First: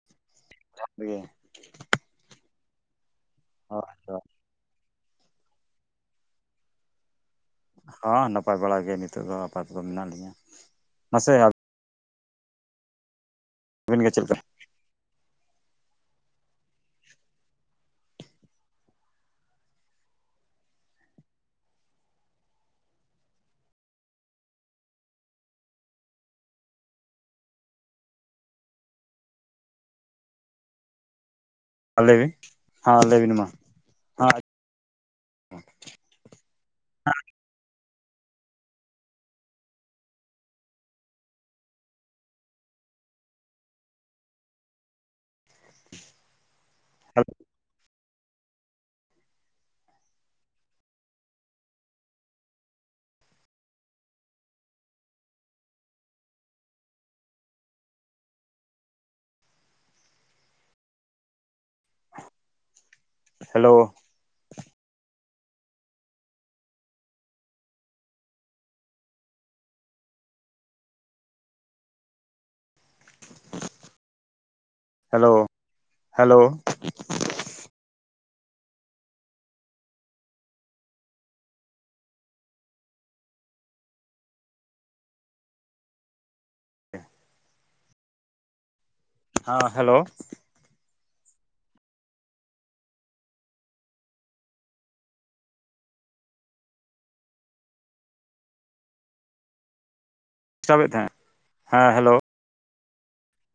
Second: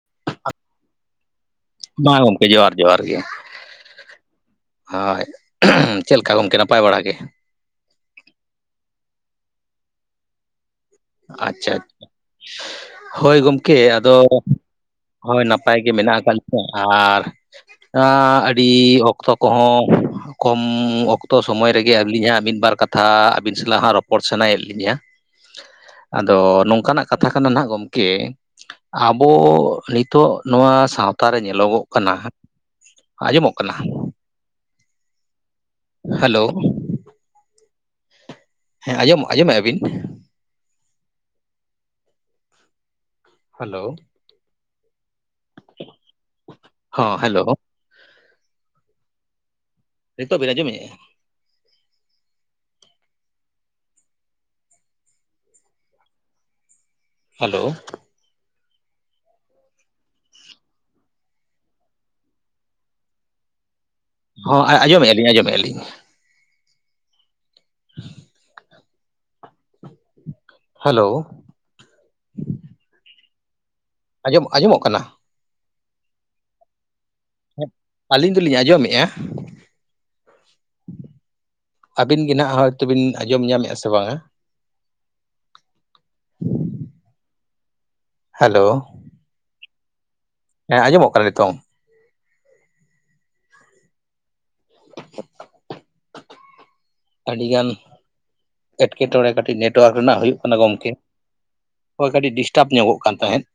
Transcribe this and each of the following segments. [unintelligible] ᱢᱟ ᱜᱚᱢᱠᱮ ᱡᱚᱦᱟᱨ ᱡᱚᱦᱟᱨ ᱜᱮ᱾ ᱦᱚᱭ ᱦᱚᱭ ᱦᱳᱭ ᱪᱮᱫ ᱞᱮᱠᱟ ᱜᱚᱢᱠᱮ ᱱᱟᱯᱟᱭ ᱵᱟᱲᱟ ᱜᱮ? ᱦᱚᱸ ᱱᱟᱯᱟᱭ ᱵᱟᱲᱟ ᱜᱮ ᱱᱤᱛᱚᱜ ᱫᱚ ᱟᱯᱟᱛ ᱫᱚ ᱢᱮᱱᱟᱜ ᱞᱤᱧᱟᱹ᱾ ᱢᱟᱥᱮ ᱟᱪᱪᱷᱟ ᱟᱪᱪᱷᱟ ᱦᱳᱭ ᱜᱚᱢᱠᱮ ᱟᱹᱵᱤᱱ ᱜᱮ ᱟᱫᱚ᱾ ᱪᱮᱫ ᱦᱳᱭ ᱱᱟᱯᱟᱭ ᱜᱮ ᱢᱮᱱᱟᱜ ᱟᱠᱟᱫ ᱞᱤᱧᱟ᱾ ᱟᱨ ᱟ ᱟᱹᱰᱤ ᱚᱠᱛᱚ ᱠᱚᱦᱚᱸ ᱠᱚᱢ ᱚᱠᱛᱚ ᱥᱚᱢᱚᱭ ᱨᱮᱜᱮ ᱟᱹᱞᱤᱧ ᱦᱟᱸᱜ ᱢᱤᱫ ᱵᱟᱨ ᱠᱟᱛᱷᱟ ᱟᱹᱵᱤᱱ ᱥᱟᱞᱟᱜ ᱦᱟᱸᱜ ᱨᱚᱯᱚᱲ ᱥᱟᱱᱟᱭᱮᱫ ᱞᱤᱧᱟᱹ᱾ ᱟᱫᱚ ᱱᱚᱝᱠᱟᱱᱟᱜ ᱠᱟᱛᱷᱟ ᱠᱟᱱᱟ ᱱᱟᱜ ᱜᱚᱝᱠᱮ, ᱟᱵᱚ ᱱᱤᱛᱳᱜ ᱱᱚᱣᱟ ᱥᱟᱶᱛᱟ ᱨᱮ ᱧᱮᱞᱚᱜᱚᱜ ᱠᱟᱱᱟ ᱞᱟᱹᱭᱵᱤᱱ ᱦᱮᱸ ᱞᱟᱹᱭᱵᱤᱱ ᱢᱟ ᱟᱸᱡᱚᱢᱚᱜ ᱠᱟᱱᱟ ᱦᱮᱸ ᱦᱮᱞᱳ ᱦᱮᱸ ᱟᱸᱡᱚᱢ ᱟᱸᱡᱚᱢᱚᱜᱼᱟ ᱵᱤᱱ ᱦᱮᱞᱳ ᱦᱚᱸ ᱦᱮᱞᱳ ᱱᱤᱛᱚᱜ ᱵᱤᱱ ᱟᱸᱡᱚᱢᱮᱜᱼᱟ? ᱦᱮᱞᱳ ᱦᱮᱞᱳ, ᱦᱚᱸ ᱟᱸᱡᱚᱢᱮᱼᱟ ᱞᱤᱧ ᱟᱸᱡᱚᱢᱮᱼᱟ ᱞᱤᱧ ᱾ [inaudible] ᱦᱮᱞᱳ [unintelligible] ᱟᱡᱚᱢ ᱟᱡᱚᱢᱚᱜ ᱠᱟᱱᱟ? ᱦᱮᱞᱳ ᱦᱮᱞᱳ, ᱟᱹᱞᱤᱧ ᱫᱚᱞᱤᱧ ᱟᱸᱡᱚᱢᱮᱼᱟ ᱾ ᱟᱹᱵᱤᱱ ᱜᱮ ᱱᱟᱜᱽ ᱦᱚᱭᱛᱚ ᱵᱤᱱ ᱟᱡᱚᱢ ᱧᱟᱢᱮᱜᱼᱟ ᱥᱮ ᱵᱟᱝᱼᱟ? [inaudible] ᱦᱮᱞᱳ ᱦᱟᱸ ᱦᱮᱞᱳ ᱦᱮᱸ ᱟᱡᱚᱢᱚᱜ ᱠᱟ ᱱᱤᱛᱚᱝ᱾ [inaudible] ᱟᱹᱰᱤ ᱜᱟᱱ ᱮᱴᱠᱮ ᱴᱚᱬᱮ ᱠᱟᱹᱴᱤᱡ ᱱᱮᱴᱣᱟᱨᱠ ᱨᱮᱱᱟᱜ ᱦᱩᱭᱩᱜ ᱠᱟᱱᱟ ᱰᱤᱥᱴᱟᱵᱮᱫ ᱜᱚᱝᱠᱮ ᱛᱟᱦᱮᱸᱫ ᱦᱮᱸ ᱾ ᱦᱳᱭ ᱦᱮᱞᱳ ᱠᱟᱹᱴᱤᱡ ᱰᱤᱥᱴᱟᱵᱽ ᱧᱚᱜᱚᱜ ᱠᱟᱱ ᱛᱟᱦᱮᱸᱫ ᱾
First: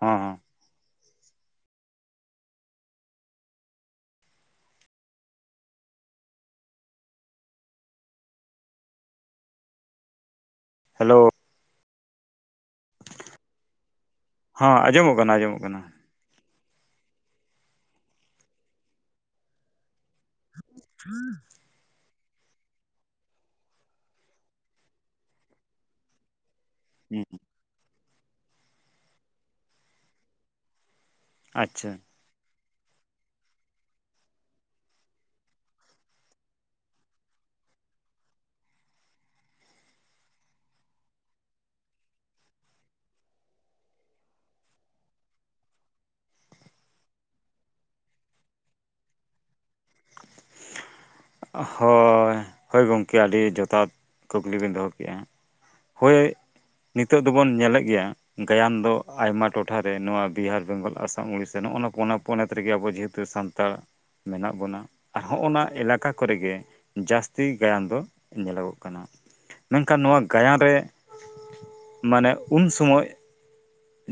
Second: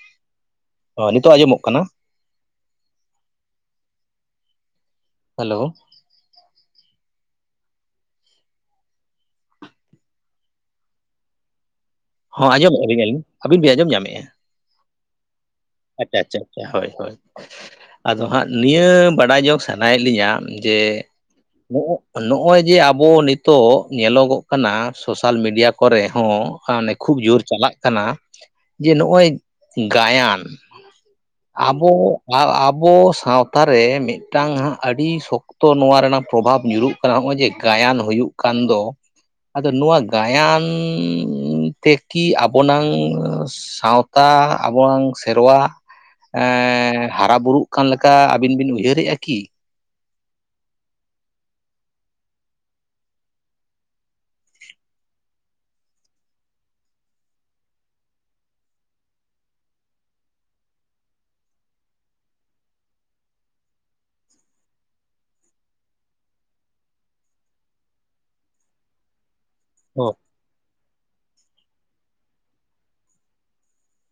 ᱦᱮᱸ ᱦᱮᱸ, ᱚ ᱱᱤᱛᱚᱜ ᱟᱸᱡᱚᱢᱚᱜ ᱠᱟᱱᱟ ᱾ ᱦᱮᱞᱳ, ᱦᱮᱞᱳ, ᱦᱚᱸ ᱟᱡᱚᱢᱮᱼᱟ ᱟᱹᱞᱤᱧ ᱟᱹᱵᱤᱱ ᱵᱤᱱ ᱟᱸᱡᱚᱢ ᱧᱟᱢᱮᱼᱟ? ᱦᱚᱸ ᱟᱸᱡᱚᱢᱚᱜ ᱠᱟᱱᱟ ᱟᱸᱡᱚᱢᱚᱜ ᱠᱟᱱᱟ ᱾ ᱟᱪᱪᱷᱟ ᱟᱪᱪᱷᱟ, ᱦᱳᱭ ᱦᱳᱭ, ᱟᱫᱚ ᱦᱟᱸᱜ ᱱᱤᱭᱟᱹ ᱵᱟᱰᱟᱭ ᱡᱚᱝ ᱥᱟᱱᱟᱭᱮᱫ ᱞᱤᱧᱟ, ᱡᱮ ᱱᱚᱜᱼᱚᱭ ᱡᱮ ᱟᱵᱚ ᱱᱤᱛᱚᱜ ᱧᱮᱞᱚᱜᱚᱜ ᱠᱟᱱᱟ, ᱥᱳᱥᱟᱞ ᱢᱤᱰᱤᱭᱟ ᱠᱚᱨᱮ ᱦᱚᱸ ᱠᱷᱩᱵ ᱦᱩᱸ ᱡᱳᱨ ᱪᱟᱞᱟᱜ ᱠᱟᱱᱟ ᱡᱮ ᱱᱚᱜᱼᱚᱭ ᱜᱟᱭᱟᱱ ᱾ ᱟᱪᱪᱷᱟ ᱟᱵᱚ ᱟᱵᱚ ᱥᱟᱶᱛᱟ ᱨᱮ ᱢᱤᱫᱴᱟᱝ ᱦᱟᱸᱜ, ᱟᱹᱰᱤ ᱥᱚᱠᱛᱚ ᱱᱚᱣᱟ ᱨᱮᱱᱟᱜ ᱯᱨᱚᱵᱷᱟᱵᱽ ᱧᱩᱨᱩᱜ ᱦᱚᱜᱼᱚᱭ ᱡᱮ ᱜᱟᱭᱟᱱ ᱦᱩᱭᱩᱜ ᱠᱟᱱ ᱫᱚ ᱾ ᱟᱫᱚ ᱱᱚᱣᱟ ᱜᱟᱭᱟᱱᱻ ᱛᱮᱠᱤ ᱟᱵᱚᱱᱟᱝ ᱥᱟᱶᱛᱟ, ᱟᱵᱱᱟᱝ ᱛᱮᱨᱣᱟ ᱮᱸᱻ ᱦᱟᱨᱟ ᱵᱩᱨᱩᱜ ᱠᱟᱱ ᱞᱮᱠᱟ ᱟᱹᱵᱤᱱ ᱵᱤᱱ ᱩᱭᱦᱟᱹᱨ ᱮᱼᱟᱠᱤ? [inaudible] ᱦᱳᱻᱭ, ᱦᱳᱭ ᱜᱚᱢᱠᱮ ᱟᱹᱰᱤ ᱡᱚᱛᱷᱟᱛ ᱠᱩᱠᱞᱤ ᱵᱮᱱ ᱫᱚᱦᱚ ᱠᱮᱜᱼᱟ᱾ ᱦᱳᱭ ᱱᱤᱛᱚᱜ ᱫᱚᱵᱚᱱ ᱧᱮᱞᱮᱫ ᱜᱮᱭᱟ ᱾ ᱜᱟᱭᱟᱱ ᱫᱚ ᱟᱭᱢᱟ ᱴᱚᱴᱷᱟᱨᱮ ᱱᱚᱣᱟ ᱵᱤᱦᱟᱨ, ᱵᱮᱝᱜᱚᱞ, ᱟᱥᱟᱢ, ᱩᱲᱤᱥᱥᱟ, ᱱᱚᱜᱼᱚ ᱱᱚᱣᱟ ᱯᱚᱱᱚᱼᱯᱚᱱᱚᱛ ᱨᱮᱜᱮ ᱟᱵᱚ ᱡᱟᱹᱛ ᱛᱮ ᱥᱟᱱᱛᱟᱲ ᱢᱮᱱᱟᱜ ᱵᱚᱱᱟ ᱾ ᱦᱚᱸᱜᱼᱱᱟ ᱮᱞᱟᱠᱟ ᱠᱚᱨᱮᱜᱮ, ᱡᱟᱹᱥᱛᱤ ᱜᱟᱭᱟᱱ ᱫᱚ ᱧᱮᱞᱚᱜᱚᱜ ᱠᱟᱱᱟ ᱾ ᱢᱮᱱᱠᱷᱟᱱ ᱱᱚᱣᱟ ᱜᱟᱭᱟᱱ ᱨᱮ ᱢᱟᱱᱮ ᱩᱱ ᱥᱚᱢᱚᱭ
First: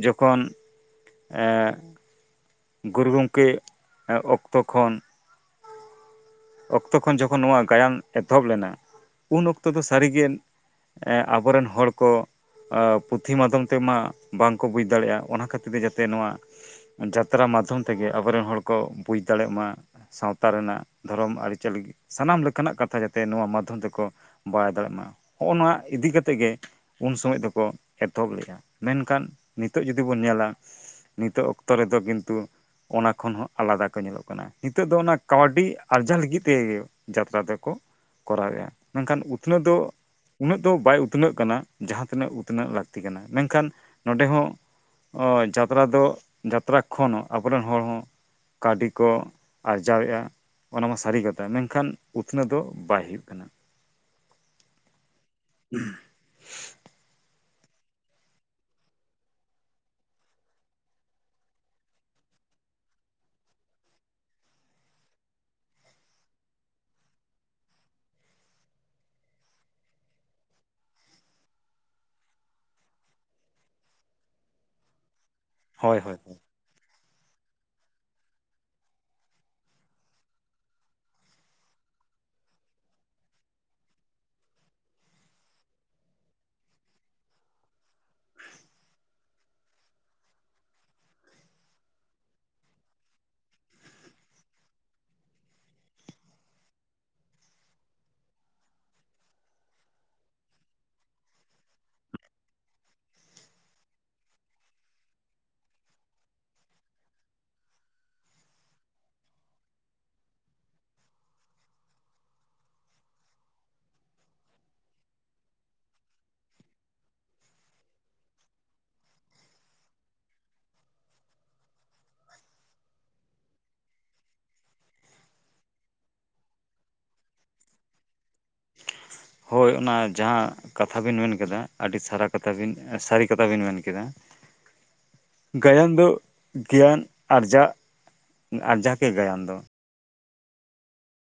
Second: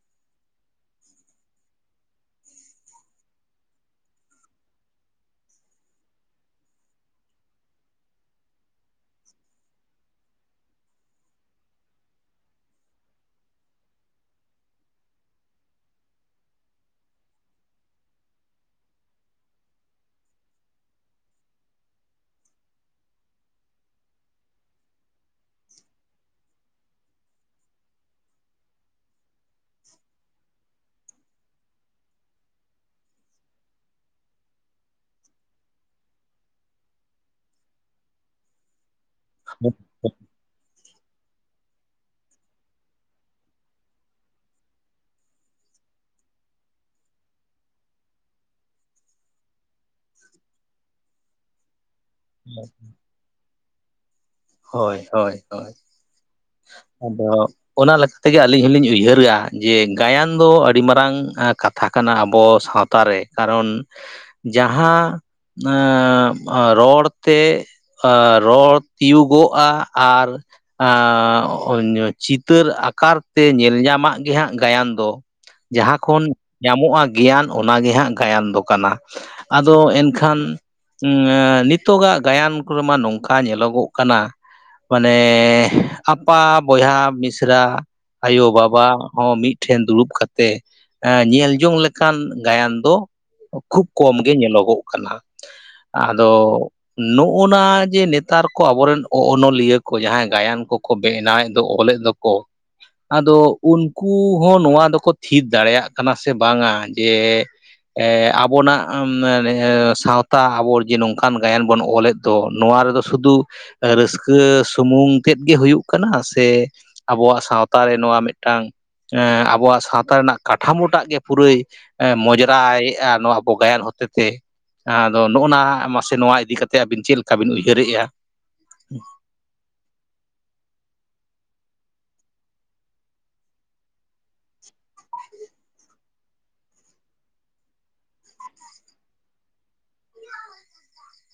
ᱡᱚᱠᱷᱚᱱ ᱮᱸᱻ ᱜᱩᱨᱩ ᱜᱚᱢᱠᱮ ᱚᱠᱛᱚ ᱠᱷᱚᱱ ᱚᱠᱛᱚ ᱠᱷᱚᱱ ᱡᱚᱠᱷᱚᱱ ᱱᱚᱣᱟ ᱜᱟᱭᱟᱱ ᱮᱛᱚᱦᱚᱵ ᱞᱮᱱᱟ, ᱩᱱ ᱚᱠᱛᱚ ᱫᱚ ᱥᱟᱹᱨᱤᱜᱮ ᱮᱸ ᱟᱵᱚᱨᱮᱱ ᱦᱚᱲ ᱠᱚ ᱟᱻ ᱯᱩᱛᱷᱤ ᱢᱟᱫᱽᱫᱷᱚᱢ ᱛᱮᱢᱟ ᱵᱟᱝ ᱠᱚ ᱵᱩᱡᱽ ᱫᱟᱲᱮᱭᱟᱜᱼᱟ, ᱚᱱᱟ ᱠᱷᱟᱹᱛᱤᱨ ᱛᱮ ᱡᱟᱛᱮ ᱱᱚᱣᱟ ᱡᱟᱛᱨᱟ ᱢᱟᱫᱽᱷᱚᱢ ᱛᱮᱜᱮ ᱟᱵᱚᱨᱮᱱ ᱦᱚᱲ ᱠᱚ ᱵᱩᱡᱽ ᱫᱟᱲᱮᱜ ᱢᱟ ᱾ ᱥᱟᱶᱛᱟ ᱨᱮᱱᱟᱜ ᱫᱷᱚᱨᱚᱢ, ᱟᱹᱨᱤᱼᱪᱟᱹᱞᱤ ᱥᱟᱱᱟᱢ ᱞᱮᱠᱟᱱᱟᱜ ᱠᱟᱛᱷᱟ ᱡᱟᱛᱮ ᱱᱚᱣᱟ ᱢᱟᱫᱽᱫᱷᱚᱢ ᱛᱮᱠᱚ ᱵᱟᱭ ᱫᱟᱲᱮᱜ ᱢᱟ, ᱦᱚᱜᱼᱚ ᱱᱚᱣᱟ ᱤᱫᱤ ᱠᱟᱛᱮᱜ ᱜᱮ ᱩᱱ ᱥᱚᱢᱚᱭ ᱫᱚᱠᱚ ᱮᱛᱚᱦᱚᱵ ᱞᱮᱜᱼᱟ, ᱢᱮᱱᱠᱷᱟᱱ ᱱᱤᱛᱚᱜ ᱡᱩᱫᱤ ᱵᱚᱱ ᱧᱮᱞᱟ ᱱᱤᱛᱚᱜ ᱚᱠᱛᱚ ᱨᱮᱫᱚ ᱠᱤᱱᱛᱩ ᱚᱱᱟ ᱠᱷᱚᱱ ᱦᱚᱸ ᱟᱞᱟᱫᱟ ᱠᱚ ᱧᱮᱞᱚᱜ ᱠᱟᱱᱟ ᱾ ᱱᱤᱛᱚᱜ ᱫᱚ ᱚᱱᱟ ᱠᱟᱹᱣᱰᱤ ᱟᱨᱡᱟᱣ ᱞᱟᱹᱜᱤᱫ ᱛᱮ ᱡᱟᱛᱨᱟ ᱫᱚᱠᱚ ᱠᱚᱨᱟᱣᱮᱜᱼᱟ ᱢᱮᱱᱠᱷᱟᱱ ᱩᱛᱱᱟᱹᱣ ᱫᱚ ᱩᱱᱟᱹᱜ ᱫᱚ ᱵᱟᱭ ᱩᱛᱱᱟᱹᱜ ᱠᱟᱱᱟ ᱡᱟᱦᱟᱸ ᱛᱤᱱᱟᱹᱜ ᱩᱛᱱᱟᱹᱜ ᱞᱟᱹᱠᱛᱤ ᱠᱟᱱᱟ ᱢᱮᱱᱠᱷᱟᱱ ᱱᱚᱰᱮ ᱦᱚᱸ ᱚ ᱡᱟᱛᱨᱟ ᱫᱚ ᱡᱟᱛᱨᱟ ᱠᱷᱚᱱ ᱟᱵᱚ ᱨᱤᱱ ᱦᱚᱲ ᱦᱚᱸ ᱠᱟᱹᱣᱰᱤ ᱠᱚ ᱟᱨᱡᱟᱣᱮᱫᱼᱟ ᱚᱱᱟ ᱢᱟ ᱥᱟᱹᱨᱤ ᱠᱟᱛᱷᱟ ᱢᱮᱱᱠᱷᱟᱱ ᱩᱛᱱᱟᱹᱣ ᱫᱚ ᱵᱟᱭ ᱦᱩᱭᱩᱜ ᱠᱟᱱᱟ᱾ ᱦᱳᱭ ᱦᱳᱭ ᱦᱳᱭ ᱟᱫᱚ ᱚᱱᱟ ᱞᱮᱠᱟ ᱛᱮᱜᱮ ᱟᱹᱞᱤᱧ ᱦᱚᱸᱞᱤᱧ ᱩᱭᱦᱟᱹᱨᱟ ᱡᱮ ᱜᱟᱭᱟᱱ ᱫᱚ ᱟᱹᱰᱤ ᱢᱟᱨᱟᱝ ᱠᱟᱛᱷᱟ ᱠᱟᱱᱟ ᱟᱵᱚ ᱥᱟᱶ ᱛᱟᱨ ᱨᱮ ᱠᱟᱨᱚᱱ ᱡᱟᱦᱟᱸ ᱨᱚᱲ ᱛᱮ ᱨᱚᱲ ᱛᱤᱭᱩᱜᱚᱜᱼᱟ, ᱟᱨ ᱪᱤᱛᱟᱹᱨ ᱟᱠᱟᱨ ᱛᱮ ᱧᱮᱞ ᱧᱟᱢᱟᱜ ᱜᱮᱦᱟᱸᱜ ᱜᱟᱭᱟᱱ ᱫᱚ᱾ ᱦᱳᱭ ᱡᱟᱦᱟᱸ ᱦᱳᱭ ᱠᱷᱚᱱ ᱦᱳᱭ ᱧᱟᱢᱚᱜᱼᱟ ᱜᱮᱭᱟᱱ ᱚᱱᱟᱜᱮ ᱦᱟᱸᱜ ᱜᱟᱭᱟᱱ ᱫᱚ ᱠᱟᱱᱟ᱾ ᱟᱫᱚ ᱮᱱᱠᱷᱟᱱ ᱱᱤᱛ ᱱᱤᱛᱚᱜ ᱜᱟᱜ ᱜᱟᱭᱟᱱ ᱠᱚ ᱨᱮᱢᱟ ᱱᱚᱝᱠᱟ ᱧᱮᱞᱚᱜᱚᱜ ᱠᱟᱱᱟ᱾ ᱢᱟᱱᱮ, ᱟᱯᱟ, ᱵᱚᱭᱦᱟ, ᱢᱤᱥᱨᱟ ᱟᱭᱚ ᱵᱟᱵᱟ ᱦᱚᱸ ᱢᱤᱫ ᱴᱷᱮᱱ ᱫᱩᱲᱩᱵ ᱠᱟᱛᱮᱜ᱾ ᱮᱸ ᱧᱮᱞ ᱡᱚᱝ ᱞᱮᱠᱟᱱ ᱜᱟᱭᱟᱱ ᱫᱚ ᱠᱷᱩᱵ ᱠᱚᱢ ᱜᱮ ᱧᱮᱞᱚᱜᱚᱜ ᱠᱟᱱᱟ᱾ ᱟᱫᱚ ᱱᱚᱜᱼᱚ ᱱᱟ ᱡᱮ ᱱᱮᱛᱟᱨ ᱠᱚ ᱟᱵᱚᱨᱤᱱ ᱚᱱᱚᱞᱤᱭᱟᱹ ᱠᱚ ᱡᱟᱦᱟᱸᱭ ᱜᱟᱭᱟᱱ ᱠᱚᱠᱚ ᱵᱮᱱᱟᱣᱮᱫ ᱫᱚ ᱚᱞᱮᱫ ᱫᱚ ᱠᱚ ᱟᱫᱚ ᱩᱱᱠᱩ ᱦᱚᱸ ᱱᱚᱣᱟ ᱫᱚᱠᱚ ᱛᱷᱤᱛ ᱫᱟᱲᱮᱭᱟᱜ ᱠᱟᱱᱟ ᱥᱮ ᱵᱟᱝᱟ ᱡᱮ ᱟᱵᱚᱱᱟᱜ ᱥᱟᱶᱛᱟ ᱟᱵᱚ ᱡᱮ ᱱᱚᱝᱠᱟᱱ ᱜᱟᱭᱟᱱ ᱵᱚᱱ ᱚᱞᱮᱫ ᱫᱚ ᱱᱚᱣᱟ ᱨᱮᱫᱚ ᱥᱩᱫᱩ ᱨᱟᱹᱥᱠᱟᱹ ᱥᱩᱢᱩᱝ ᱛᱮᱫ ᱜᱮ ᱦᱩᱭᱩᱜ ᱠᱟᱱᱟ ᱥᱮ ᱟᱵᱚᱣᱟᱜ ᱥᱟᱶᱛᱟ ᱨᱮ ᱱᱚᱣᱟ ᱢᱤᱫᱴᱟᱝ ᱟᱵᱚᱣᱟᱜ ᱥᱟᱶᱛᱟ ᱨᱮᱱᱟᱜ ᱠᱟᱴᱷᱟᱢᱚᱴᱟᱜ ᱜᱮ ᱯᱩᱨᱟᱹᱭ ᱢᱚᱡᱽᱨᱟᱭ ᱱᱚᱣᱟ ᱟᱵᱚ ᱜᱟᱭᱟᱱ ᱦᱚᱛᱮ ᱛᱮ ᱟᱫᱚ ᱱᱚᱜᱼᱚ ᱱᱟᱥ ᱥᱮ ᱱᱚᱣᱟ ᱤᱫᱤ ᱠᱟᱛᱮ ᱟᱹᱵᱤᱱ ᱪᱮᱫ ᱞᱮᱠᱟ ᱵᱤᱱ ᱩᱭᱦᱟᱹᱨ ᱮᱜᱼᱟ᱾ [inaudible] ᱦᱚᱭ ᱚᱱᱟ ᱡᱟᱦᱟᱸ ᱠᱟᱛᱷᱟ ᱵᱤᱱ ᱢᱮᱱ ᱠᱮᱫᱟ ᱟᱹᱰᱤ ᱥᱟᱨᱟ ᱠᱟᱛᱷᱟ ᱵᱤᱱ ᱥᱟᱹᱨᱤ ᱠᱟᱛᱷᱟ ᱵᱤᱱ ᱢᱮᱱ ᱠᱮᱫᱟ᱾ ᱜᱟᱭᱟᱱ ᱫᱚ ᱜᱮᱭᱟᱱ ᱟᱨᱡᱟᱜ ᱟᱨᱡᱟᱣ ᱜᱮ ᱜᱟᱭᱟᱱ ᱫᱚ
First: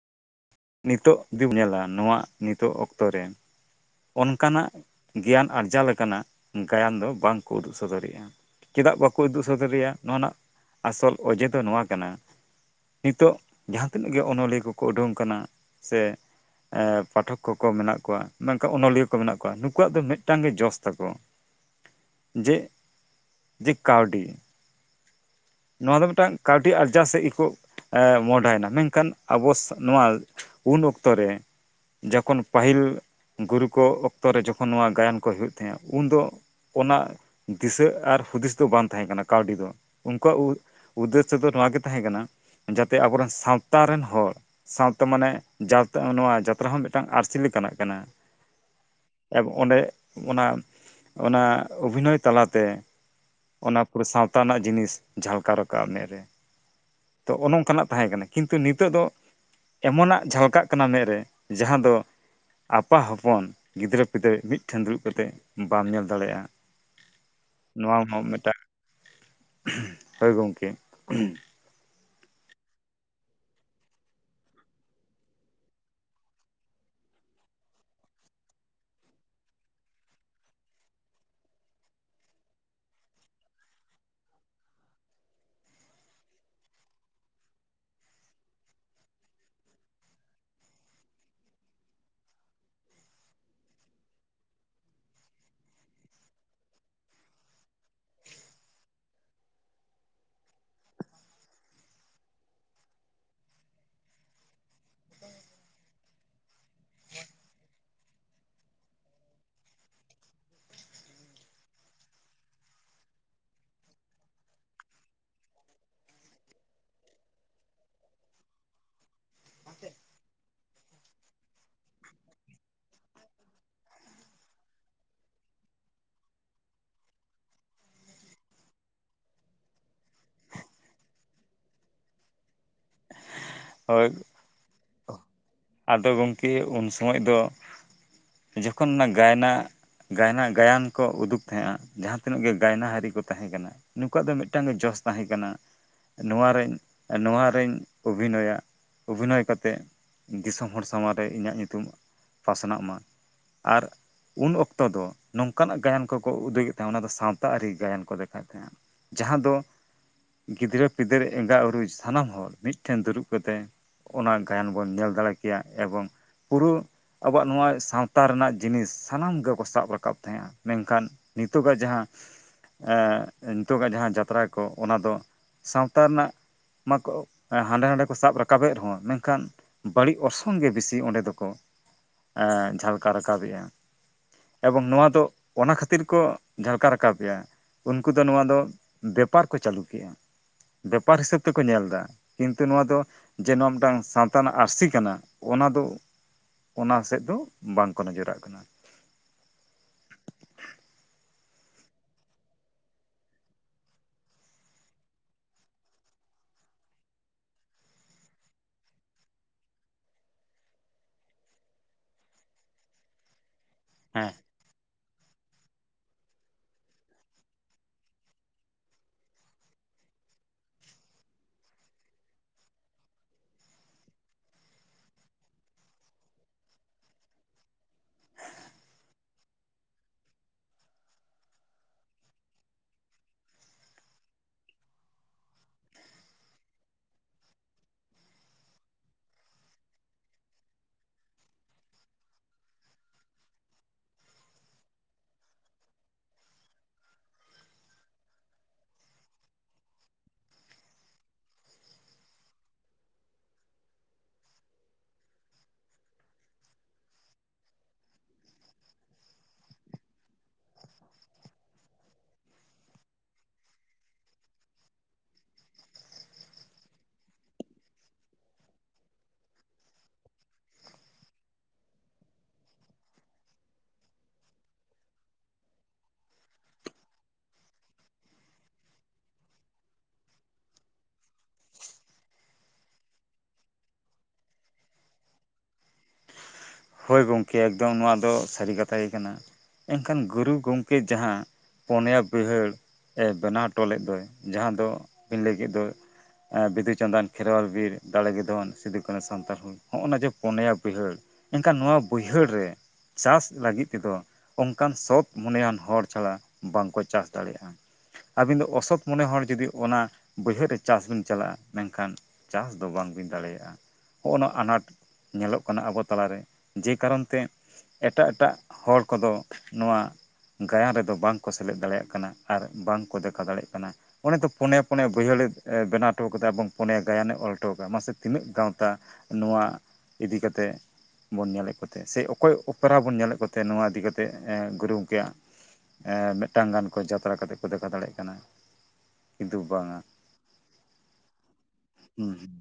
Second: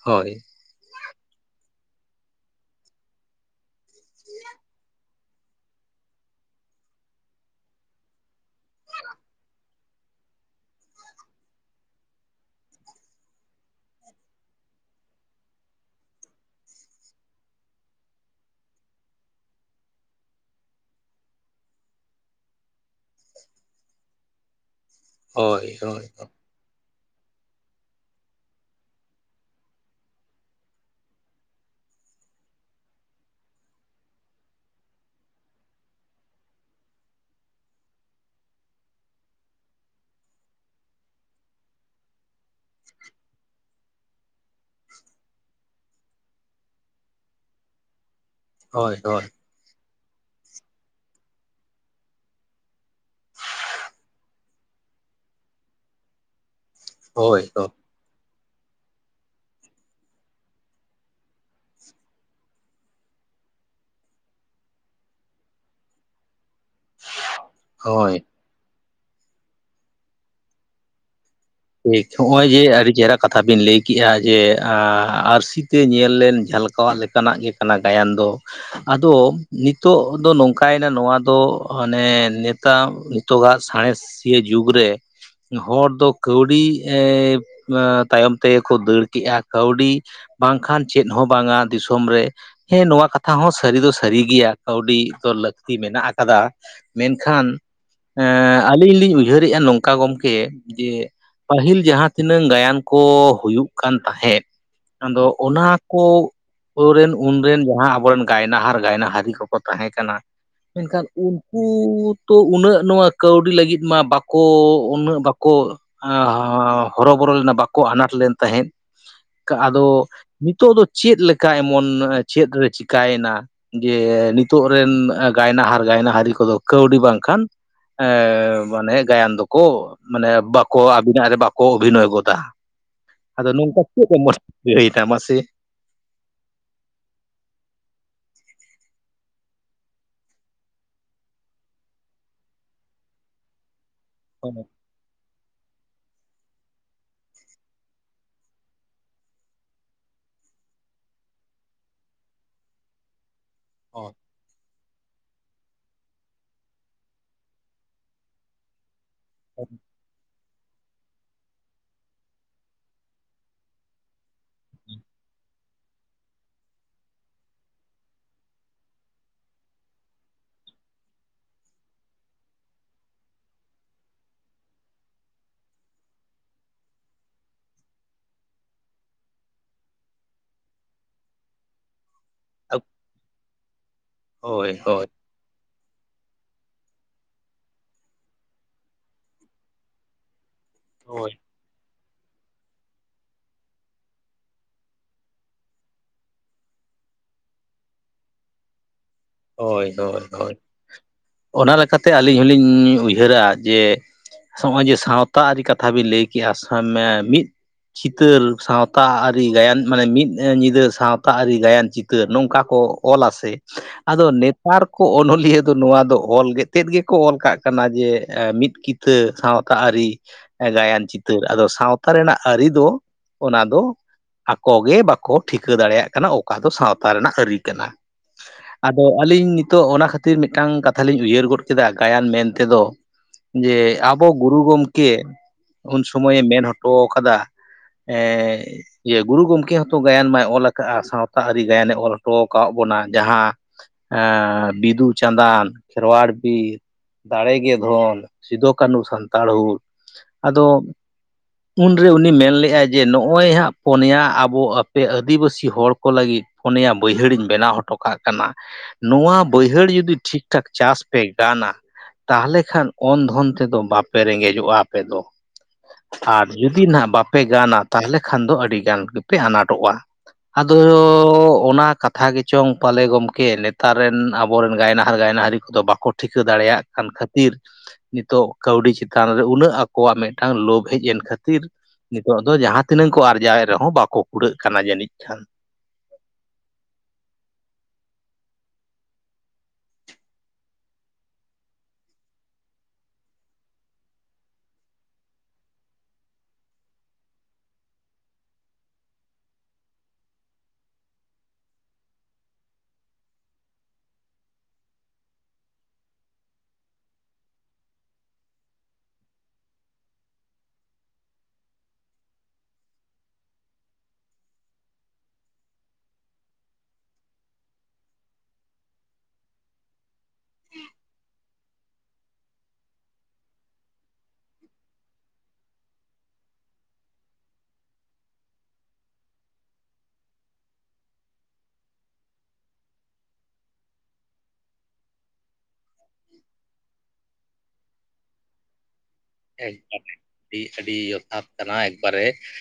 ᱦᱳᱭ ᱱᱤᱛᱚᱜ ᱡᱩᱫᱤᱢ ᱧᱮᱞᱟ ᱱᱚᱣᱟ ᱱᱤᱛᱚᱜ ᱚᱠᱛᱚ ᱨᱮ ᱚᱱᱠᱟᱱᱟᱜ ᱜᱮᱭᱟᱱ ᱟᱨᱡᱟᱣ ᱞᱮᱠᱟᱱᱟᱜ ᱜᱟᱭᱟᱱ ᱫᱚ ᱵᱟᱝᱠᱚ ᱩᱫᱩᱜ ᱥᱚᱫᱚ ᱨᱮᱜᱼᱟ᱾ ᱪᱮᱫᱟᱜ ᱵᱟᱠᱚ ᱩᱫᱩᱜ ᱥᱚᱫᱚ ᱨᱮᱭᱟ ᱱᱚᱣᱟ ᱨᱮᱱᱟᱜ ᱟᱥᱚᱞ ᱚᱡᱮ ᱫᱚ ᱱᱚᱣᱟ ᱠᱟᱱᱟ ᱱᱤᱛᱚᱜ ᱡᱟᱦᱟᱸ ᱛᱤᱱᱟᱹᱜ ᱜᱮ ᱚᱱᱚᱞᱤᱭᱟᱹ ᱠᱚᱠᱚ ᱩᱰᱩᱝ ᱠᱟᱱᱟ᱾ ᱥᱮ ᱮᱸ ᱯᱟᱴᱷᱚᱠ ᱠᱚ ᱠᱚ ᱢᱮᱱᱟᱜ ᱠᱚᱣᱟ᱾ ᱢᱮᱱᱠᱷᱟᱱ ᱠᱟ ᱚᱱᱚᱞᱤᱭᱟᱹ ᱠᱚ ᱢᱮᱱᱟᱜ ᱠᱚᱣᱟ ᱱᱩᱠᱩᱣᱟᱜ ᱫᱚ ᱢᱤᱫᱴᱟᱝ ᱜᱮ ᱡᱚᱥ ᱛᱟᱠᱚ ᱡᱮ ᱡᱮ ᱠᱟᱹᱣᱰᱤ ᱦᱳᱭ ᱱᱚᱣᱟ ᱦᱳᱭ ᱫᱚ ᱢᱤᱫᱴᱟᱝ ᱠᱟᱹᱣᱰᱤ ᱟᱨᱡᱟᱣ ᱥᱮᱫ ᱜᱮᱠᱚ ᱮᱸ ᱢᱚᱦᱰᱟᱭᱮᱱᱟ ᱢᱮᱱᱠᱷᱟᱱ ᱟᱵᱚ ᱱᱚᱣᱟ ᱩᱱ ᱚᱠᱛᱚ ᱨᱮ ᱡᱚᱠᱷᱚᱱ ᱯᱟᱹᱦᱤᱞ ᱜᱩᱨᱩ ᱠᱚ ᱚᱠᱛᱚ ᱨᱮ ᱡᱚᱠᱷᱚᱱ ᱱᱚᱣᱟ ᱜᱟᱭᱟᱱ ᱠᱚ ᱦᱳᱭᱳᱜ ᱛᱟᱦᱮᱸᱜᱼᱟ ᱩᱱᱫᱚ ᱚᱱᱟ ᱫᱤᱥᱟᱹ ᱟᱨ ᱦᱩᱫᱤᱥ ᱫᱚ ᱵᱟᱝ ᱛᱟᱦᱮᱸ ᱠᱟᱱᱟ ᱠᱟᱹᱣᱰᱤ ᱫᱚ᱾ ᱩᱱᱠᱩᱣᱟᱜ ᱩᱫᱽᱫᱮ ᱥᱚ ᱫᱚ ᱱᱚᱣᱟᱜ ᱜᱮ ᱛᱟᱦᱮᱸ ᱠᱟᱱᱟ, ᱡᱟᱛᱮ ᱟᱵᱚᱨᱤᱱ ᱥᱟᱶᱛᱟ ᱨᱤᱱ ᱦᱚᱲ ᱥᱟᱶᱛᱮ ᱢᱟᱱᱮ ᱡᱟ ᱱᱚᱣᱟ ᱡᱟᱛᱨᱟ ᱦᱚᱸ ᱢᱤᱫᱴᱟᱱ ᱟᱹᱨᱥᱤ ᱞᱮᱠᱟᱱᱟᱜ ᱠᱟᱱᱟ᱾ ᱦᱚᱭ ᱦᱚᱭ ᱮᱵ ᱚᱸᱰᱮ ᱚᱱᱟ ᱚᱱᱟ ᱚᱵᱷᱤᱱᱚᱭ ᱛᱟᱞᱟᱛᱮ ᱚᱱᱟ ᱯᱩᱨᱮ ᱥᱟᱶᱛᱟ ᱨᱮᱱᱟᱜ ᱡᱤᱱᱤᱥ ᱡᱷᱟᱞᱠᱟᱣ ᱨᱟᱠᱟᱵ ᱢᱮᱜ ᱨᱮ ᱛᱚ ᱦᱳᱭ ᱚᱱᱮ ᱚᱱᱠᱟᱱᱟᱜ ᱛᱟᱦᱮᱸ ᱠᱟᱱᱟ ᱠᱤᱱᱛᱩ ᱱᱤᱛᱚᱜ ᱫᱚ ᱮᱢᱚᱱᱟᱜ ᱡᱷᱟᱞᱠᱟᱜ ᱠᱟᱱᱟ ᱢᱮᱫ ᱨᱮ ᱡᱟᱦᱟᱸ ᱫᱚ ᱟᱯᱟ ᱦᱚᱯᱚᱱ ᱜᱤᱫᱽᱨᱟᱹ ᱯᱤᱫᱽᱨᱟᱹ ᱢᱤᱫ ᱴᱷᱮᱱ ᱫᱩᱲᱩᱵ ᱠᱟᱛᱮᱫ ᱵᱟᱢ ᱧᱮᱞ ᱫᱟᱲᱮᱭᱟᱜᱼᱟ᱾ ᱱᱚᱣᱟ ᱦᱳᱭ ᱦᱚᱸ ᱢᱤᱫᱴᱟᱝ ᱦᱚᱭ ᱜᱚᱝᱠᱮ ᱴᱷᱤᱠ ᱱᱚᱜᱼᱚᱭ ᱡᱮ ᱟᱹᱰᱤ ᱪᱮᱦᱨᱟ ᱠᱟᱛᱷᱟ ᱵᱤᱱ ᱞᱟᱹᱭ ᱠᱮᱫᱼᱟ ᱡᱮ, ᱟᱹᱨᱥᱤ ᱛᱮ ᱧᱮᱞ ᱞᱮᱱ ᱡᱷᱟᱞᱠᱟᱣᱟᱜ ᱞᱮᱠᱟ ᱞᱮᱠᱟᱱᱟᱜ ᱜᱮ ᱠᱟᱱᱟ ᱜᱟᱭᱟᱱ ᱫᱚ, ᱟᱫᱚ ᱱᱤᱛᱚᱜ ᱫᱚ ᱱᱚᱝᱠᱟ ᱭᱮᱱᱟ ᱱᱚᱣᱟ ᱫᱚ ᱢᱟᱱᱮ ᱱᱮᱛᱟ ᱱᱤᱛᱚᱜᱟᱜ ᱥᱟᱬᱮᱸᱥ ᱥᱤᱭᱟᱹ ᱡᱩᱜᱽ ᱨᱮ ᱦᱚᱲ ᱫᱚ ᱠᱟᱹᱣᱰᱤ ᱮᱸ ᱵᱟᱸ ᱛᱟᱭᱚᱢ ᱛᱮ ᱠᱚ ᱫᱟᱹᱲ ᱠᱮᱜᱼᱟ ᱠᱟᱹᱣᱰᱤ ᱵᱟᱝᱠᱷᱟᱱ ᱪᱮᱫ ᱦᱚᱸ ᱵᱟᱝᱟ ᱫᱤᱥᱚᱢ ᱨᱮ ᱦᱮᱸ ᱱᱚᱶᱟ ᱠᱟᱛᱷᱟ ᱦᱚᱸ ᱥᱟᱹᱨᱤ ᱫᱚ ᱥᱟᱹᱨᱤ ᱜᱮᱭᱟ ᱠᱟᱹᱣᱰᱤ ᱫᱚ ᱞᱟᱹᱠᱛᱤ ᱢᱮᱱᱟᱜ ᱠᱟᱫᱟ ᱢᱮᱱᱠᱷᱟᱱ ᱮᱸ ᱟᱹᱞᱤᱧ ᱞᱤᱧ ᱩᱭᱦᱟᱹᱨᱮᱜᱼᱟ ᱱᱚᱝᱠᱟ ᱜᱚᱢᱠᱮ ᱡᱮ ᱯᱟᱹᱦᱤᱞ ᱡᱟᱦᱟᱸ ᱛᱤᱱᱟᱹᱝ ᱜᱟᱭᱟᱱ ᱠᱚ ᱦᱩᱭᱩᱜ ᱠᱟᱱ ᱛᱟᱦᱮᱸᱫ ᱟᱫᱚ ᱚᱱᱟ ᱠᱚ ᱟᱵᱚᱨᱮᱱ ᱩᱱ ᱨᱮᱱ ᱡᱟᱦᱟᱸ ᱟᱵᱚᱨᱮᱱ ᱜᱟᱭᱱᱟᱦᱟᱨ ᱜᱟᱭᱱᱟᱦᱟᱨᱤ ᱠᱚᱠᱚ ᱛᱟᱦᱮᱸ ᱠᱟᱱᱟ ᱢᱮᱱᱠᱷᱟᱱ ᱩᱱᱠᱩ ᱛᱚ ᱩᱱᱟᱹᱜ ᱱᱚᱣᱟ ᱠᱟᱹᱣᱰᱤ ᱞᱟᱹᱜᱤᱫ ᱢᱟ ᱵᱟᱠᱚ ᱩᱱᱟᱹᱜ ᱵᱟᱠᱚ ᱦᱟᱻ ᱦᱚᱨᱚᱵᱚᱨᱚ ᱞᱮᱱᱟ ᱵᱟᱠᱚ ᱟᱱᱟᱴ ᱞᱮᱱ ᱛᱟᱦᱮᱸᱫ ᱟᱫᱚ ᱱᱤᱛᱚᱜ ᱫᱚ ᱪᱮᱫ ᱞᱮᱠᱟ ᱮᱢᱚᱱ ᱪᱮᱫ ᱨᱮ ᱪᱮᱠᱟᱭᱮᱱᱟ ᱡᱮ ᱱᱤᱛᱚᱜ ᱨᱮᱱ ᱜᱟᱭᱱᱟᱦᱟᱨ ᱜᱟᱭᱱᱟᱦᱟᱹᱨᱤ ᱠᱚᱫᱚ ᱠᱟᱹᱣᱰᱤ ᱵᱟᱝᱠᱷᱟᱱ ᱮᱸ ᱢᱟᱱᱮ ᱜᱟᱭᱟᱱ ᱫᱚᱠᱚ ᱢᱟᱱᱮ ᱵᱟᱠ ᱠᱚ ᱟᱵᱤᱱᱟᱜ ᱨᱮ ᱵᱟᱠᱚ ᱚᱵᱷᱤᱱᱚᱭ ᱜᱚᱫᱟ ᱟᱫᱚ ᱱᱚᱝᱠᱟ ᱪᱮᱫ ᱦᱳᱭ ᱠᱚ [unintelligible] ᱠᱟᱹᱭ ᱫᱟ ᱢᱟᱥᱮ ᱟᱫᱚ ᱜᱚᱢᱠᱮ ᱩᱱᱥᱚᱢᱚᱭ ᱫᱚ ᱡᱚᱠᱷᱚᱱ ᱚᱱᱟ ᱜᱟᱭᱱᱟ ᱜᱟᱭᱱᱟ ᱜᱟᱭᱟᱱ ᱠᱚ ᱩᱫᱩᱜ ᱛᱟᱦᱮᱸᱜᱼᱟ ᱡᱟᱦᱟᱸ ᱛᱤᱱᱟᱹᱜ ᱜᱮ ᱜᱟᱭᱱᱟ ᱦᱟᱹᱨᱤ ᱠᱚ ᱛᱟᱦᱮᱸ ᱠᱟᱱᱟ ᱱᱩᱠᱩᱣᱟᱜ ᱫᱚ ᱢᱤᱫᱴᱟᱝ ᱜᱮ ᱡᱚᱥ ᱛᱟᱦᱮᱸ ᱠᱟᱱᱟ ᱱᱚᱣᱟ ᱨᱮᱧ ᱱᱚᱣᱟ ᱨᱮᱧ ᱚᱵᱷᱤᱱᱚᱭᱟ ᱚᱵᱷᱤᱱᱚᱭ ᱠᱟᱛᱮᱫ ᱫᱤᱥᱚᱢ ᱦᱚᱲ ᱥᱟᱢᱟᱝ ᱨᱮ ᱤᱧᱟᱹᱜ ᱧᱩᱛᱩᱢ ᱯᱟᱥᱱᱟᱜ ᱢᱟ ᱟᱨ ᱩᱱ ᱚᱠ ᱛᱚ ᱫᱚ ᱱᱚᱝᱠᱟᱱᱟᱜ ᱜᱟᱭᱟᱱ ᱠᱚᱠᱚ ᱩᱫᱩᱜᱮᱫ ᱛᱟᱦᱮᱸᱜ ᱚᱱᱟ ᱫᱚ ᱥᱟᱶᱛᱟ ᱟᱹᱨᱤ ᱜᱟᱭᱟᱱ ᱠᱚ ᱫᱮᱠᱷᱟᱣᱮᱫ ᱛᱟᱦᱮᱸᱼᱟ ᱡᱟᱦᱟᱸ ᱫᱚ ᱜᱤᱫᱽᱨᱟᱹ ᱯᱤᱫᱽᱨᱟᱹ ᱮᱸᱜᱟ ᱩᱨᱩ ᱥᱟᱱᱟᱢ ᱦᱚᱲ ᱢᱤᱫᱴᱷᱮᱱ ᱫᱩᱲᱩᱵ ᱠᱟᱛᱮᱜ ᱚᱱᱟ ᱜᱟᱭᱟᱱ ᱵᱚᱱ ᱧᱮᱞ ᱫᱟᱲᱮ ᱠᱮᱭᱟ ᱮᱵᱚᱝ ᱯᱩᱨᱟᱹ ᱟᱵᱚᱣᱟᱜ ᱱᱚᱣᱟ ᱥᱟᱶᱛᱟ ᱨᱮᱱᱟᱜ ᱡᱤᱱᱤᱥ ᱥᱟᱱᱟᱢ ᱜᱮᱠᱚ ᱥᱟᱵ ᱨᱟᱠᱟᱵ ᱛᱟᱦᱮᱸᱜᱼᱟ ᱢᱮᱱᱠᱷᱟᱱ ᱱᱤᱛᱚᱜᱟᱜ ᱡᱟᱦᱟᱸ ᱮᱸ ᱱᱤᱛᱚᱜᱟᱜ ᱡᱟᱦᱟᱸ ᱡᱟᱛᱨᱟ ᱠᱚ ᱚᱱᱟ ᱫᱚ ᱥᱟᱶᱛᱟ ᱨᱮᱱᱟᱜ ᱢᱟᱠᱚ ᱦᱟᱸᱰᱮ ᱱᱟᱰᱮ ᱠᱚ ᱥᱟᱵ ᱨᱟᱠᱟᱵᱮᱫ ᱨᱮᱦᱚᱸ ᱢᱮᱱᱠᱷᱟᱱ ᱵᱟᱹᱲᱤᱡ ᱚᱨᱥᱚᱝ ᱜᱮ ᱵᱤᱥᱤ ᱚᱸᱰᱮ ᱫᱚᱠᱚ ᱟᱻ ᱡᱷᱟᱞᱠᱟ ᱨᱟᱠᱟᱵᱮᱜᱼᱟ ᱦᱳᱭ ᱦᱳᱭ ᱮᱵᱚᱝ ᱱᱚᱣᱟ ᱦᱳᱭ ᱫᱚ ᱚᱱᱟ ᱠᱷᱟᱹᱛᱤᱨ ᱠᱚ ᱡᱷᱟᱞᱠᱟᱣ ᱨᱟᱠᱟᱵᱮᱜᱼᱟ ᱩᱱᱠᱩ ᱫᱚ ᱱᱚᱣᱟ ᱫᱚ ᱵᱮᱯᱟᱨ ᱠᱚ ᱪᱟᱹᱞᱩ ᱠᱮᱜᱼᱟ ᱵᱮᱯᱟᱨ ᱦᱳᱭ ᱦᱤᱥᱟᱹᱵ ᱛᱮᱠᱚ ᱧᱮᱞ ᱫᱟ ᱠᱤᱱᱛᱩ ᱱᱚᱣᱟ ᱫᱚ ᱡᱮ ᱱᱚᱣᱟ ᱢᱤᱫᱴᱟᱝ ᱥᱟᱶᱛᱟ ᱨᱮᱱᱟᱜ ᱟᱹᱨᱥᱤ ᱠᱟᱱᱟ ᱚᱱᱟ ᱫᱚ ᱚᱱᱟ ᱥᱮᱫ ᱫᱚ ᱵᱟᱝ ᱠᱚ ᱱᱚᱡᱚᱨᱟᱜ ᱠᱟᱱᱟ ᱦᱳᱭ ᱦᱳᱭ ᱦᱳᱭ ᱚᱱᱟ ᱞᱮᱠᱟᱛᱮ ᱟᱹᱞᱤᱧ ᱦᱚᱞᱤᱧ ᱩᱭᱦᱟᱹᱨᱟ ᱡᱮ ᱥᱚᱜᱼᱚᱭ ᱡᱮ ᱥᱟᱶᱛᱟ ᱟᱹᱨᱤ ᱠᱟᱛᱷᱟ ᱵᱤᱱ ᱞᱟᱹᱭ ᱠᱮᱜᱼᱟ ᱥᱟᱵ ᱢᱮ ᱢᱤᱫ ᱪᱤᱛᱟᱹᱨ ᱥᱟᱶᱛᱟ ᱟᱹᱨᱤ ᱜᱟᱭᱟᱱ ᱢᱟᱱᱮ ᱢᱤᱫ ᱧᱤᱫᱟᱹ ᱥᱟᱶᱛᱟ ᱟᱹᱨᱤ ᱜᱟᱭᱟᱱ ᱪᱤᱛ ᱤᱛᱟᱹ ᱱᱚᱝᱠᱟ ᱠᱚ ᱚᱞᱟ ᱥᱮ ᱟᱫᱚ ᱦᱮᱸ ᱱᱮᱛ ᱛᱟᱨ ᱠᱚ ᱚᱱᱚᱞᱤᱭᱟᱹ ᱫᱚ ᱱᱚᱣᱟ ᱫᱚ ᱚᱞ ᱜᱮᱛᱮᱫ ᱜᱮᱠᱚ ᱚᱞ ᱠᱟᱜ ᱠᱟᱱᱟ ᱡᱮ ᱢᱤᱫ ᱠᱤ ᱤᱛᱟᱹ ᱥᱟᱶᱛᱟ ᱟᱹᱨᱤ ᱜᱟᱭᱟᱱ ᱪᱤᱛᱟᱹᱨ ᱟᱫᱚ ᱥᱟᱶᱛᱟ ᱨᱮᱱᱟᱜ ᱟᱹᱨᱤ ᱫᱚ ᱚᱱᱟ ᱫᱚ ᱟᱠᱚ ᱜᱮ ᱵᱟᱠᱚ ᱴᱷᱤᱠᱟᱹ ᱫᱟᱲᱮᱭᱟᱜ ᱠᱟᱱᱟ ᱚᱠᱟ ᱫᱚ ᱥᱟᱶᱛᱟ ᱨᱮᱱᱟᱜ ᱟᱹᱨᱤ ᱠᱟᱱᱟ᱾ [unintelligible] ᱟᱫᱚ ᱟᱹᱞᱤᱧ ᱱᱤᱛᱚᱜ ᱚᱱᱟ ᱠᱷᱟᱹᱛᱤᱨ ᱢᱤᱫᱴᱟᱝ ᱠᱟᱛᱷᱟ ᱞᱤᱧ ᱩᱭᱦᱟᱹᱨ ᱜᱚᱫ ᱠᱮᱫᱟ ᱜᱟᱭᱟᱱ ᱢᱮᱱ ᱛᱮᱫᱚ ᱡᱮ ᱟᱵᱚ ᱜᱩᱨᱩ ᱜᱚᱢᱠᱮ ᱩᱱ ᱥᱚᱢᱚᱭᱮ ᱢᱮᱱ ᱦᱚᱴᱚ ᱠᱟᱫᱟ ᱮᱻ ᱡᱮ ᱜᱩᱨᱩ ᱜᱚᱢᱠᱮ ᱦᱚᱸᱛᱚ ᱜᱟᱭᱟᱱ ᱢᱟᱭ ᱚᱞ ᱟᱠᱟᱫᱼᱟ ᱥᱟᱶᱛᱟ ᱟᱹᱨᱤ ᱜᱟᱭᱟᱱᱮ ᱚᱞ ᱦᱚᱴᱚ ᱟᱠᱟᱣᱟᱫ ᱵᱚᱱᱟ ᱡᱟᱦᱟᱸ ᱟᱻ ᱵᱸᱤᱫᱩ ᱪᱟᱸᱫᱟᱱ ᱠᱷᱮᱨᱣᱟᱲ ᱵᱤᱨ ᱫᱟᱲᱮᱜᱮ ᱫᱷᱚᱱ ᱥᱤᱫᱩ ᱠᱟᱹᱱᱩ ᱥᱟᱱᱛᱟᱲ ᱦᱩ ᱟᱫᱚ ᱩᱱᱨᱮ ᱩᱱᱤ ᱢᱮᱱ ᱞᱮᱜᱼᱟᱭ ᱡᱮ ᱱᱚᱜᱼᱚᱭ ᱦᱟᱸᱜ ᱯᱚᱱᱭᱟ ᱟᱵᱚ ᱟᱯᱮ ᱟᱹᱫᱤᱵᱟᱹᱥᱤ ᱦᱚᱲ ᱠᱚ ᱞᱟᱹᱜᱤᱫ ᱯᱩᱱᱭᱟ ᱵᱟᱹᱭᱦᱟᱹᱲᱤᱧ ᱵᱮᱱᱟᱣ ᱦᱚᱴᱚ ᱠᱟᱜ ᱠᱟᱱᱟ ᱱᱚᱣᱟ ᱵᱟᱹᱭᱦᱟᱹᱲ ᱡᱩᱫᱤ ᱴᱷᱤᱠ ᱴᱷᱟᱠ ᱪᱟᱥ ᱯᱮ ᱜᱟᱱᱟ ᱛᱟᱦᱞᱮ ᱠᱷᱟᱱ ᱚᱱ ᱫᱷᱚᱱ ᱛᱮᱫᱚ ᱵᱟᱯᱮ ᱨᱮᱸᱜᱮᱡᱚᱜᱼᱟ ᱟᱯᱮ ᱫᱚ ᱟᱨ ᱡᱩᱫᱤ ᱱᱟᱜ ᱵᱟᱯᱮ ᱜᱟᱱᱟ ᱛᱟᱦᱚᱞᱮ ᱠᱷᱟᱱ ᱫᱚ ᱟᱹᱰᱤᱜᱟᱱ ᱜᱮᱯᱮ ᱟᱱᱟᱴᱚᱜᱼᱟ ᱟᱫᱚ ᱚᱱᱟ ᱠᱟᱛᱷᱟ ᱜᱮᱪᱚᱝ ᱯᱟᱞᱮ ᱜᱚᱢᱠᱮ ᱱᱮᱛᱟᱨ ᱨᱮᱱ ᱟᱵᱚᱨᱮᱱ ᱜᱟᱭᱱᱟ ᱟᱨ ᱜᱟᱭᱱᱟᱦᱟᱨᱤ ᱠᱚᱫᱚ ᱵᱟᱠᱚ ᱴᱷᱤᱠᱟᱹ ᱫᱟᱲᱮᱭᱟᱜ ᱠᱟᱱ ᱠᱷᱟᱹᱛᱤᱨ, ᱱᱤᱛᱚᱜ ᱠᱟᱹᱣᱰᱤ ᱪᱮᱛᱟᱱ ᱨᱮ ᱩᱱᱟᱹᱜ ᱟᱠᱚᱣᱟᱜ ᱢᱤᱫᱴᱟᱝ ᱞᱳᱵᱷ ᱦᱮᱡ ᱮᱱ ᱠᱷᱟᱹᱛᱤᱨ ᱱᱤᱛᱚᱜ ᱫᱚ ᱡᱟᱦᱟᱸ ᱛᱤᱱᱟᱹᱝ ᱠᱚ ᱟᱨᱡᱟᱣᱮᱫ ᱨᱮᱦᱚᱸ ᱵᱟᱠᱚ ᱠᱩᱲᱟᱹᱜ ᱠᱟᱱᱟ ᱡᱟᱹᱱᱤᱡ ᱠᱷᱟᱱ᱾ ᱦᱳᱭ ᱜᱚᱢᱠᱮ ᱮᱠᱫᱚᱢ ᱱᱚᱣᱟ ᱫᱚ ᱥᱟᱹᱨᱤ ᱠᱟᱛᱷᱟ ᱜᱮ ᱠᱟᱱᱟ ᱮᱱᱠᱷᱟᱱ ᱜᱩᱨᱩ ᱜᱚᱢᱠᱮ ᱡᱟᱦᱟᱸ ᱯᱚᱱᱭᱟ ᱵᱟᱹᱭᱦᱟᱹᱲ ᱮ ᱵᱮᱱᱟᱣ ᱦᱚᱴᱚ ᱞᱮᱫ ᱫᱚ ᱡᱟᱦᱟᱸ ᱫᱚ ᱨᱮᱱ ᱞᱟᱹᱭ ᱠᱮᱫ ᱫᱚ ᱵᱤᱫᱩ ᱪᱟᱸᱫᱟᱱ ᱠᱷᱮᱨᱣᱟᱞ ᱵᱤᱨ ᱫᱟᱲᱮ ᱜᱮ ᱫᱷᱚᱱ ᱥᱤᱫᱩ, ᱠᱟᱹᱱᱩ, ᱥᱟᱱᱛᱟᱲ ᱦᱩᱞ, ᱦᱚᱜᱼ ᱱᱟ ᱡᱮ ᱯᱚᱱᱭᱟ ᱵᱟᱹᱭᱦᱟᱹᱲ ᱮᱱᱠᱷᱟᱱ ᱱᱚᱣᱟ ᱵᱟᱹᱭᱦᱟᱹᱲ ᱨᱮ ᱪᱟᱥ ᱞᱟᱹᱜᱤᱫ ᱛᱮᱫᱚ ᱚᱱᱠᱟᱱ ᱥᱚᱛ ᱢᱚᱱᱮᱭᱟᱱ ᱦᱚᱲ ᱪᱷᱟᱲᱟ ᱵᱟᱝᱠᱚ ᱪᱟᱥ ᱫᱟᱲᱮᱭᱟᱜ-ᱟ᱾ ᱟᱹᱵᱤᱱ ᱫᱚ ᱚᱥᱚᱛ ᱢᱚᱱᱮ ᱦᱚᱲ ᱡᱩᱫᱤ ᱚᱱᱟ ᱵᱟᱹᱭᱦᱟᱹᱲ ᱨᱮ ᱪᱟᱥ ᱵᱤᱱ ᱪᱟᱞᱟᱜ-ᱟ ᱢᱮᱱᱠᱷᱟᱱ ᱪᱟᱥ ᱫᱚ ᱵᱟᱝ ᱦᱩᱭ ᱫᱟᱲᱮᱭᱟᱜ-ᱟ ᱦᱚᱜᱚ ᱱᱚᱣᱟ ᱟᱱᱟᱴ ᱧᱮᱞᱚᱜ ᱠᱟᱱᱟ ᱟᱵᱚ ᱛᱟᱞᱟᱨᱮ᱾ ᱡᱮ ᱠᱟᱨᱚᱱ ᱛᱮ ᱮᱴᱟᱜ ᱮᱴᱟᱜ ᱦᱚᱲ ᱠᱚᱫᱚ ᱱᱚᱣᱟ ᱜᱟᱭᱟᱱ ᱨᱮᱫᱚ ᱵᱟᱝ ᱠᱚ ᱥᱮᱞᱮᱫ ᱫᱟᱲᱮᱭᱟᱜ ᱠᱟᱱᱟ ᱟᱨ ᱵᱟᱝ ᱠᱚ ᱫᱮᱠᱷᱟ ᱫᱟᱲᱮᱭᱟᱜ ᱠᱟᱱᱟ ᱚᱱᱮ ᱛᱚ ᱯᱚᱱᱮᱭᱟ ᱯᱚᱱᱮᱭᱟ ᱵᱟᱹᱭᱦᱟᱹᱲᱮ ᱵᱮᱱᱟᱣᱴᱚ ᱟᱠᱟ ᱠᱟᱫᱟ ᱮᱵᱚᱝ ᱯᱚᱱᱭᱟ ᱜᱟᱭᱟᱱᱮ ᱚᱞ ᱦᱚᱴᱚ ᱟᱠᱟᱫᱟ ᱢᱟᱥᱮ ᱛᱤᱱᱟᱹᱜ ᱜᱟᱶᱛᱟ ᱱᱚᱣᱟ ᱤᱫᱤ ᱠᱟᱛᱮᱜ ᱵᱚᱱ ᱧᱮᱞᱮᱫ ᱠᱚᱛᱮ ᱥᱮ ᱚᱠᱚᱭ ᱚᱯᱮᱨᱟ ᱵᱚᱱ ᱧᱮᱞᱮᱫ ᱠᱚᱛᱮ ᱱᱚᱣᱟ ᱤᱫᱤᱠᱟᱛᱮᱫ ᱜᱩᱨᱩ ᱜᱚᱝᱠᱮᱭᱟᱜ ᱢᱤᱫᱴᱟᱝ ᱜᱟᱱ ᱠᱚ ᱡᱟᱛᱨᱟ ᱠᱟᱛᱮᱜ ᱠᱚ ᱫᱮᱠᱷᱟ ᱫᱟᱲᱮᱭᱟᱜ ᱠᱟᱱᱟ᱾ ᱠᱤᱱᱛᱩ ᱟᱨ ᱵᱟᱝᱟ ᱟᱹᱰᱤ ᱡᱚᱛᱷᱟᱛ ᱠᱟᱱᱟ ᱮᱠᱵᱟᱨᱮ ᱦᱩᱸ ᱦᱩᱸ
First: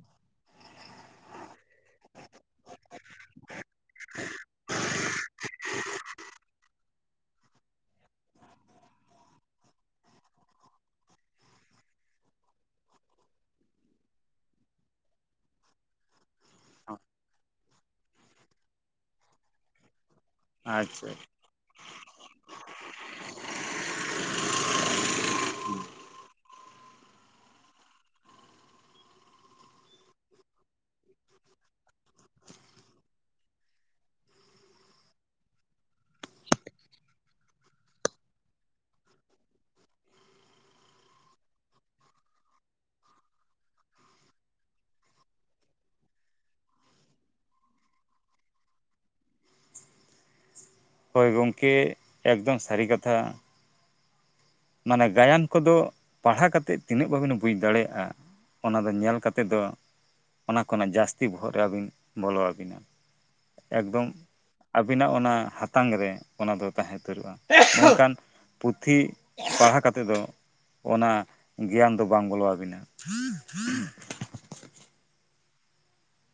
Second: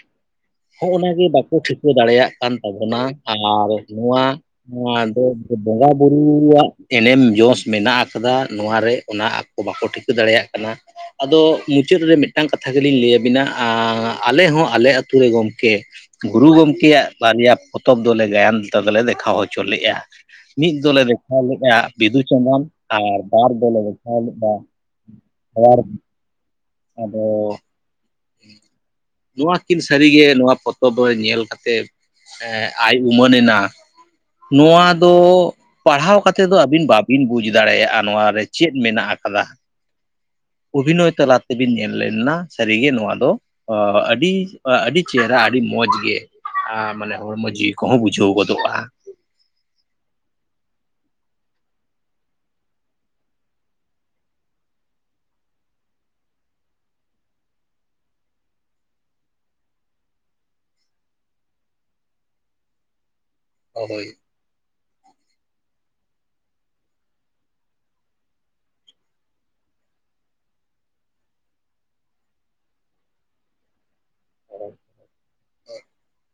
ᱦᱚᱜ-ᱚ ᱱᱟ ᱜᱮ ᱵᱟᱠᱚ ᱴᱷᱤᱠᱟᱹ ᱫᱟᱲᱮᱭᱟᱜ ᱠᱟᱱ ᱛᱟᱵᱚᱱᱟ ᱟᱨ ᱱᱚᱣᱟ ᱫᱚ ᱵᱚᱸᱜᱟ ᱵᱩᱨᱩᱣᱟᱜ ᱮᱱᱮᱢ ᱡᱚᱥ ᱢᱮᱱᱟᱜ ᱠᱟᱫᱟ ᱱᱚᱣᱟᱨ ᱨᱮ ᱚᱱᱟ ᱵᱟᱠᱚ ᱴᱷᱤᱠᱟᱹ ᱫᱟᱲᱮᱭᱟᱜ ᱠᱟᱱᱟ ᱟᱫᱚ ᱢᱩᱪᱟᱹᱫ ᱨᱮ ᱢᱤᱫᱴᱟᱝ ᱠᱟᱛᱷᱟ ᱜᱮᱞᱤᱧ ᱞᱟᱹᱭ ᱟᱵᱤᱱᱟ ᱟᱻ ᱟᱞᱮ ᱦᱚᱸ ᱟᱞᱮ ᱟᱛᱳ ᱨᱮ ᱜᱚᱢᱠᱮ ᱜᱩᱨᱩ ᱜᱚᱢᱠᱮᱭᱟᱜ ᱵᱟᱨᱭᱟ ᱯᱚᱛᱚᱵ ᱫᱚᱞᱮ ᱜᱟᱭᱟᱱ [unintelligible] ᱫᱚᱞᱮ ᱫᱮᱠᱷᱟᱣ ᱦᱚᱪᱚ ᱞᱮ-ᱟ᱾ ᱢᱤᱫ ᱫᱚᱞᱮ ᱟᱪᱪᱷᱟ ᱫᱮᱠᱷᱟᱣ ᱞᱮᱫ-ᱟ ᱵᱤᱫᱩ ᱪᱟᱸᱫᱟᱱ ᱟᱨ ᱵᱟᱨ ᱫᱚᱞᱮᱷᱟᱣ ᱞᱮᱫᱟ ᱟᱫᱚ? ᱱᱚᱣᱟ ᱠᱤᱱ ᱥᱟᱹᱨᱤ ᱜᱮ ᱱᱚᱣᱟ ᱯᱚᱛᱚᱵ ᱨᱮ ᱧᱮᱞ ᱠᱟᱛᱮᱫ᱾ ᱟᱭ ᱩᱢᱟᱹᱱ ᱮᱱᱟ ᱱᱚᱣᱟ ᱫᱚ ᱯᱟᱲᱦᱟᱣ ᱠᱟᱛᱮ ᱫᱚ ᱟᱹᱵᱤᱱ ᱵᱟᱵᱤᱱ ᱵᱩᱡ ᱫᱟᱲᱮᱭᱟᱜᱼᱟ ᱱᱚᱣᱟ ᱨᱮ ᱪᱮᱫ ᱢᱮᱱᱟᱜ ᱠᱟᱫᱟ ᱚᱵᱷᱤᱱᱚᱭ ᱛᱟᱞᱟ ᱛᱮᱵᱤᱱ ᱧᱮᱞ ᱞᱮᱱᱟ ᱥᱮ ᱨᱮᱜᱮ ᱱᱚᱣᱟ ᱫᱚ ᱚ ᱟᱹᱰᱤ ᱟᱹᱰᱤ ᱪᱮᱦᱨᱟ ᱟᱹᱰᱤ ᱢᱚᱸᱡᱽ ᱜᱮ ᱟᱨ ᱢᱟᱱᱮ ᱢᱟᱹᱡᱷᱤ ᱠᱚᱦᱚᱸ ᱵᱩᱡᱷᱟᱹᱣ ᱜᱚᱫᱚᱜᱼᱟ᱾ ᱦᱳᱭ ᱜᱚᱢᱠᱮ ᱮᱠᱫᱚᱢ ᱥᱟᱹᱨᱤ ᱠᱟᱛᱷᱟ ᱢᱟᱱᱮ ᱜᱟᱭᱟᱱ ᱠᱚᱫᱚ ᱯᱟᱲᱦᱟᱣ ᱠᱟᱛᱮᱫ ᱛᱤᱱᱟᱹᱜ ᱵᱟᱵᱮᱱ ᱵᱩᱡᱽ ᱫᱟᱲᱮᱭᱟᱜᱼᱟ ᱚᱱᱟ ᱫᱚ ᱧᱮᱞ ᱠᱟᱛᱮ ᱫᱚ ᱚᱱᱟ ᱠᱷᱚᱱᱟᱜ ᱡᱟᱹᱥᱛᱤ ᱵᱚᱦᱚᱜ ᱨᱮ ᱟᱹᱵᱤᱱ ᱵᱚᱞᱚ ᱟᱹᱵᱤᱱᱟ ᱦᱳᱭ ᱮᱠᱫᱚᱢ ᱟᱹᱵᱤᱱᱟᱜ ᱚᱱᱟ ᱦᱟᱛᱟᱝ ᱨᱮ ᱚᱱᱟ ᱫᱚ ᱛᱟᱦᱮᱸ ᱩᱛᱟᱹᱨᱚᱜᱼᱟ ᱾ ᱢᱮᱱᱠᱷᱟᱱ ᱯᱩᱛᱷᱤ ᱯᱟᱲᱦᱟᱣ ᱠᱟᱛᱮ ᱫᱚ ᱚᱱᱟ ᱜᱮᱭᱟᱱ ᱫᱚ ᱵᱟᱝ ᱵᱚᱞᱚ ᱟᱹᱵᱤᱱᱟ᱾ ᱦ [inaudible]